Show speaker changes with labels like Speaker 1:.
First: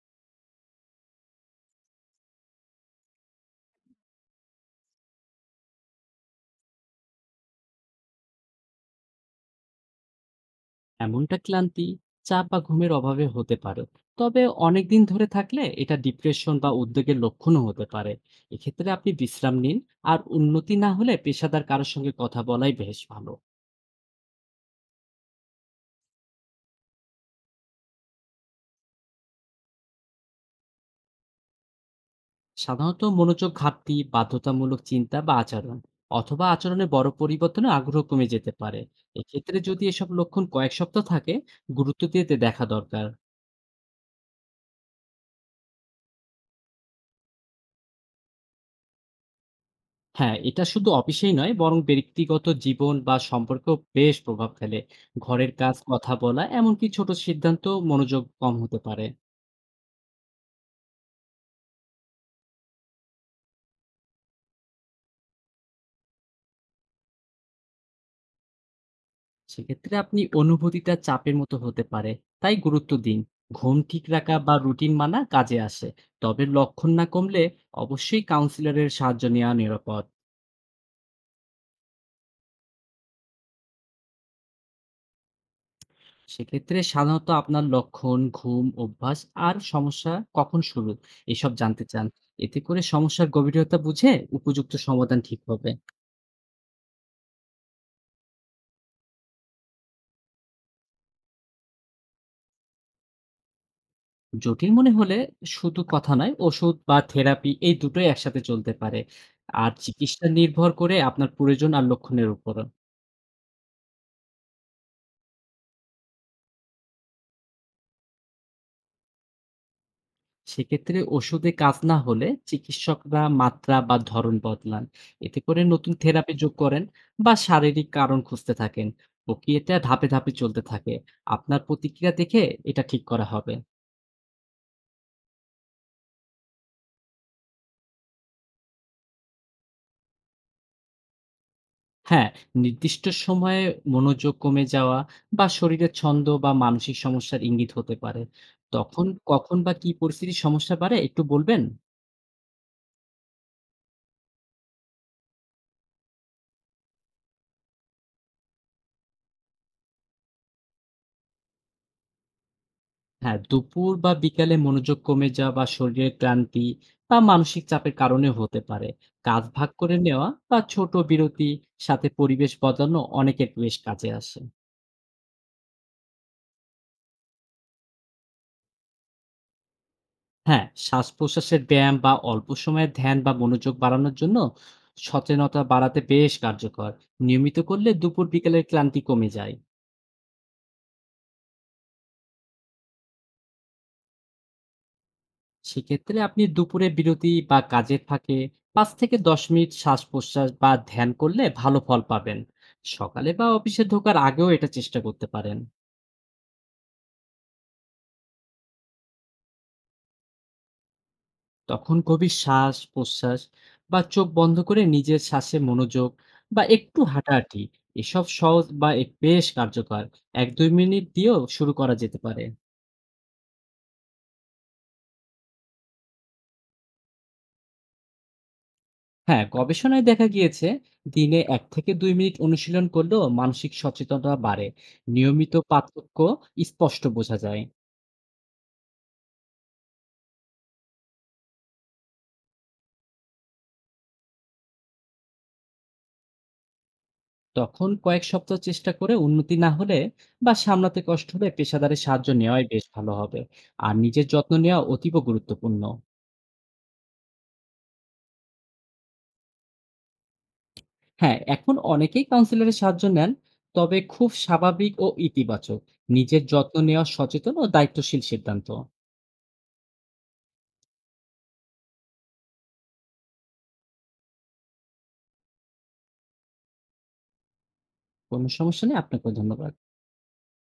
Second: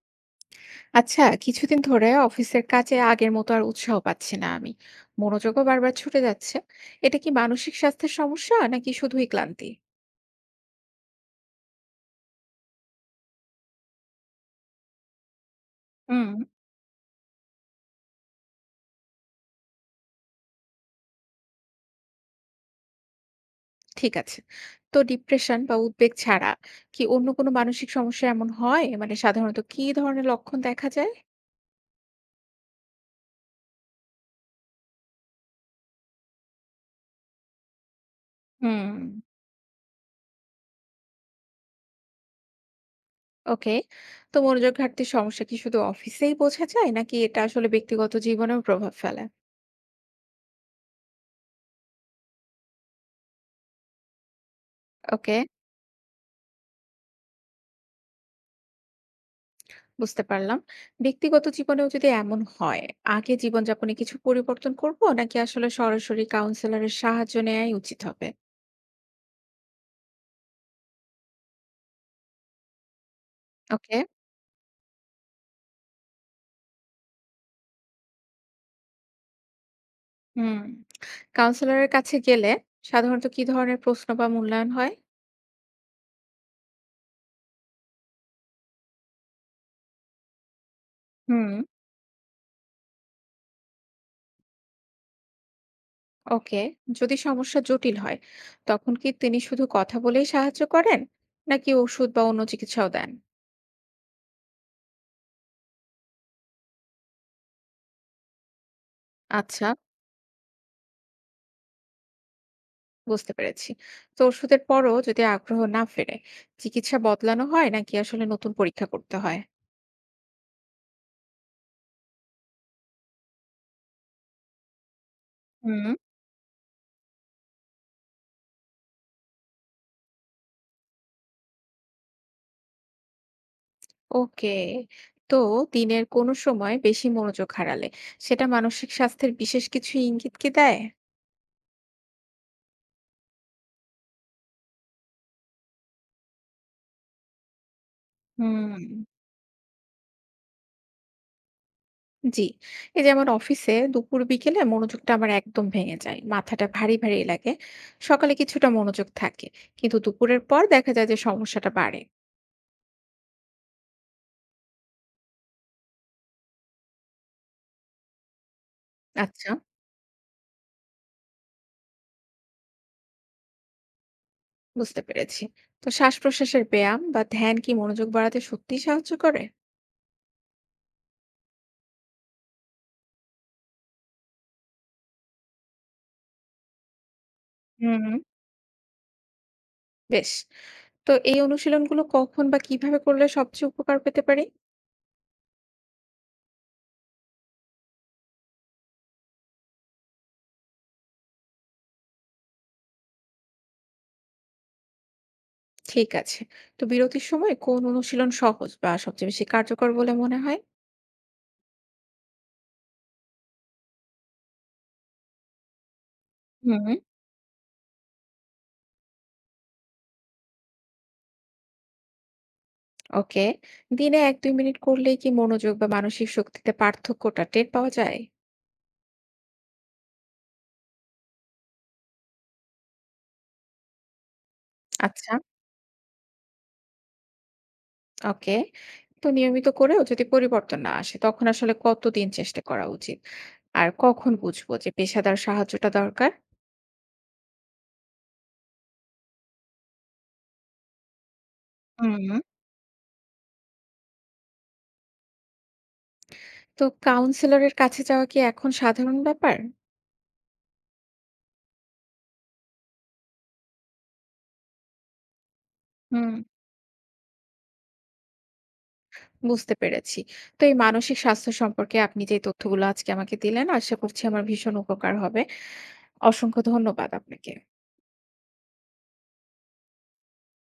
Speaker 1: আচ্ছা, কিছুদিন ধরে অফিসের কাজে আগের মতো আর উৎসাহ পাচ্ছি না আমি। মনোযোগও বারবার ছুটে যাচ্ছে। এটা কি মানসিক স্বাস্থ্যের সমস্যা নাকি শুধুই ক্লান্তি?
Speaker 2: এমনটা ক্লান্তি, চাপ বা ঘুমের অভাবে হতে পারে। তবে অনেক দিন ধরে থাকলে এটা
Speaker 1: হুম।
Speaker 2: ডিপ্রেশন বা উদ্বেগের লক্ষণও হতে পারে। এক্ষেত্রে আপনি বিশ্রাম নিন আর উন্নতি না হলে পেশাদার কারো সঙ্গে কথা বলাই বেশ ভালো।
Speaker 1: ঠিক আছে। তো ডিপ্রেশন বা উদ্বেগ ছাড়া কি অন্য কোনো মানসিক সমস্যা এমন হয়, মানে সাধারণত কি ধরনের লক্ষণ দেখা যায়?
Speaker 2: সাধারণত মনোযোগ ঘাটতি, বাধ্যতামূলক চিন্তা বা আচরণ অথবা আচরণে বড় পরিবর্তনে আগ্রহ কমে যেতে পারে।
Speaker 1: হুম।
Speaker 2: এক্ষেত্রে যদি এসব লক্ষণ কয়েক সপ্তাহ থাকে, গুরুত্ব দিয়ে তে দেখা দরকার।
Speaker 1: ওকে। তো মনোযোগ ঘাটতির সমস্যা কি শুধু অফিসেই বোঝা যায় নাকি এটা আসলে ব্যক্তিগত জীবনেও প্রভাব ফেলে?
Speaker 2: হ্যাঁ, এটা শুধু অফিসেই নয় বরং ব্যক্তিগত জীবন বা সম্পর্কেও বেশ প্রভাব ফেলে।
Speaker 1: ওকে।
Speaker 2: ঘরের কাজ, কথা বলা এমনকি ছোট সিদ্ধান্ত মনোযোগ কম হতে পারে।
Speaker 1: বুঝতে পারলাম। ব্যক্তিগত জীবনেও যদি এমন হয়, আগে জীবনযাপনে কিছু পরিবর্তন করব নাকি আসলে সরাসরি কাউন্সিলরের সাহায্য নেয়াই উচিত হবে?
Speaker 2: সেক্ষেত্রে আপনি অনুভূতিটা চাপের মতো হতে পারে। তাই গুরুত্ব দিন। ঘুম
Speaker 1: ওকে।
Speaker 2: ঠিক রাখা বা রুটিন মানা কাজে আসে। তবে লক্ষণ না কমলে অবশ্যই কাউন্সিলরের সাহায্য নেওয়া নিরাপদ।
Speaker 1: হুম। কাউন্সিলরের কাছে গেলে সাধারণত কি ধরনের প্রশ্ন বা মূল্যায়ন হয়?
Speaker 2: সেক্ষেত্রে সাধারণত আপনার লক্ষণ, ঘুম, অভ্যাস আর সমস্যা কখন শুরু
Speaker 1: হুম।
Speaker 2: এসব জানতে চান। এতে করে সমস্যার গভীরতা বুঝে উপযুক্ত সমাধান ঠিক হবে।
Speaker 1: ওকে। যদি সমস্যা জটিল হয়, তখন কি তিনি শুধু কথা বলেই সাহায্য করেন? নাকি ওষুধ বা অন্য চিকিৎসাও দেন?
Speaker 2: জটিল মনে হলে শুধু কথা নয়, ওষুধ বা থেরাপি এই দুটোই একসাথে চলতে পারে।
Speaker 1: আচ্ছা,
Speaker 2: আর চিকিৎসা নির্ভর করে আপনার প্রয়োজন আর লক্ষণের উপরও।
Speaker 1: বুঝতে পেরেছি। তো ওষুধের পরও যদি আগ্রহ না ফেরে, চিকিৎসা বদলানো হয় নাকি আসলে নতুন পরীক্ষা করতে হয়?
Speaker 2: সেক্ষেত্রে ওষুধে কাজ না হলে চিকিৎসকরা মাত্রা বা ধরন বদলান। এতে করে
Speaker 1: হুম।
Speaker 2: নতুন থেরাপি যোগ করেন বা শারীরিক কারণ খুঁজতে থাকেন। প্রক্রিয়াটা ধাপে, ধাপে চলতে থাকে। আপনার প্রতিক্রিয়া দেখে এটা ঠিক করা হবে।
Speaker 1: ওকে। তো দিনের কোন সময় বেশি মনোযোগ হারালে সেটা মানসিক স্বাস্থ্যের বিশেষ কিছু ইঙ্গিত কি দেয়?
Speaker 2: হ্যাঁ, নির্দিষ্ট সময়ে মনোযোগ কমে যাওয়া বা শরীরের ছন্দ বা মানসিক সমস্যার ইঙ্গিত হতে পারে।
Speaker 1: হুম।
Speaker 2: তখন কখন বা কি পরিস্থিতির সমস্যা বাড়ে একটু বলবেন?
Speaker 1: জি। এই যেমন অফিসে দুপুর বিকেলে মনোযোগটা আমার একদম ভেঙে যায়। মাথাটা ভারী, ভারী লাগে। সকালে কিছুটা মনোযোগ থাকে, কিন্তু দুপুরের পর দেখা যায় যে সমস্যাটা বাড়ে।
Speaker 2: হ্যাঁ, দুপুর বা বিকালে মনোযোগ কমে যাওয়া বা শরীরের ক্লান্তি বা মানসিক চাপের কারণেও হতে পারে। কাজ
Speaker 1: আচ্ছা,
Speaker 2: ভাগ করে নেওয়া বা ছোট বিরতি সাথে পরিবেশ বদলানো অনেকের বেশ কাজে আসে।
Speaker 1: বুঝতে পেরেছি। তো শ্বাস-প্রশ্বাসের ব্যায়াম বা ধ্যান কি মনোযোগ বাড়াতে সত্যিই সাহায্য করে?
Speaker 2: হ্যাঁ, শ্বাস-প্রশ্বাসের ব্যায়াম বা অল্প সময়ের ধ্যান বা মনোযোগ বাড়ানোর জন্য সচেতনতা বাড়াতে বেশ কার্যকর। নিয়মিত করলে
Speaker 1: হুম।
Speaker 2: দুপুর বিকেলের ক্লান্তি কমে যায়।
Speaker 1: বেশ। তো এই অনুশীলনগুলো কখন বা কিভাবে করলে সবচেয়ে উপকার পেতে পারি?
Speaker 2: সেক্ষেত্রে আপনি দুপুরে বিরতি বা কাজের ফাঁকে ৫ থেকে ১০ মিনিট শ্বাস-প্রশ্বাস বা ধ্যান করলে ভালো ফল পাবেন। সকালে বা অফিসে ঢোকার আগেও এটা চেষ্টা করতে পারেন।
Speaker 1: ঠিক আছে। তো বিরতির সময় কোন অনুশীলন সহজ বা সবচেয়ে বেশি কার্যকর বলে মনে হয়?
Speaker 2: তখন গভীর শ্বাস প্রশ্বাস বা চোখ বন্ধ করে নিজের শ্বাসে মনোযোগ বা
Speaker 1: হুম।
Speaker 2: একটু হাঁটাহাঁটি এসব সহজ বা বেশ কার্যকর। এক দুই মিনিট দিয়েও শুরু করা যেতে পারে।
Speaker 1: ওকে। দিনে ১-২ মিনিট করলেই কি মনোযোগ বা মানসিক শক্তিতে পার্থক্যটা টের পাওয়া যায়?
Speaker 2: হ্যাঁ, গবেষণায় দেখা গিয়েছে দিনে এক থেকে দুই মিনিট অনুশীলন করলেও মানসিক সচেতনতা বাড়ে।
Speaker 1: আচ্ছা।
Speaker 2: নিয়মিত পার্থক্য স্পষ্ট বোঝা যায়।
Speaker 1: ওকে। তো নিয়মিত করেও যদি পরিবর্তন না আসে তখন আসলে কতদিন চেষ্টা করা উচিত? আর কখন বুঝবো যে পেশাদার সাহায্যটা দরকার?
Speaker 2: তখন কয়েক সপ্তাহ চেষ্টা করে উন্নতি না হলে বা সামলাতে কষ্ট হলে পেশাদারের সাহায্য
Speaker 1: হুম।
Speaker 2: নেওয়াই বেশ ভালো হবে। আর নিজের যত্ন নেওয়া অতীব গুরুত্বপূর্ণ।
Speaker 1: তো কাউন্সিলরের কাছে যাওয়া কি এখন সাধারণ ব্যাপার?
Speaker 2: হ্যাঁ, এখন অনেকেই কাউন্সিলরের সাহায্য নেন। তবে খুব স্বাভাবিক ও ইতিবাচক।
Speaker 1: হুম।
Speaker 2: নিজের যত্ন নেওয়া সচেতন ও দায়িত্বশীল সিদ্ধান্ত।
Speaker 1: বুঝতে পেরেছি। তো এই মানসিক স্বাস্থ্য সম্পর্কে আপনি যে তথ্যগুলো আজকে আমাকে দিলেন, আশা করছি আমার ভীষণ উপকার হবে। অসংখ্য ধন্যবাদ আপনাকে।
Speaker 2: কোনো সমস্যা নেই। আপনাকেও ধন্যবাদ।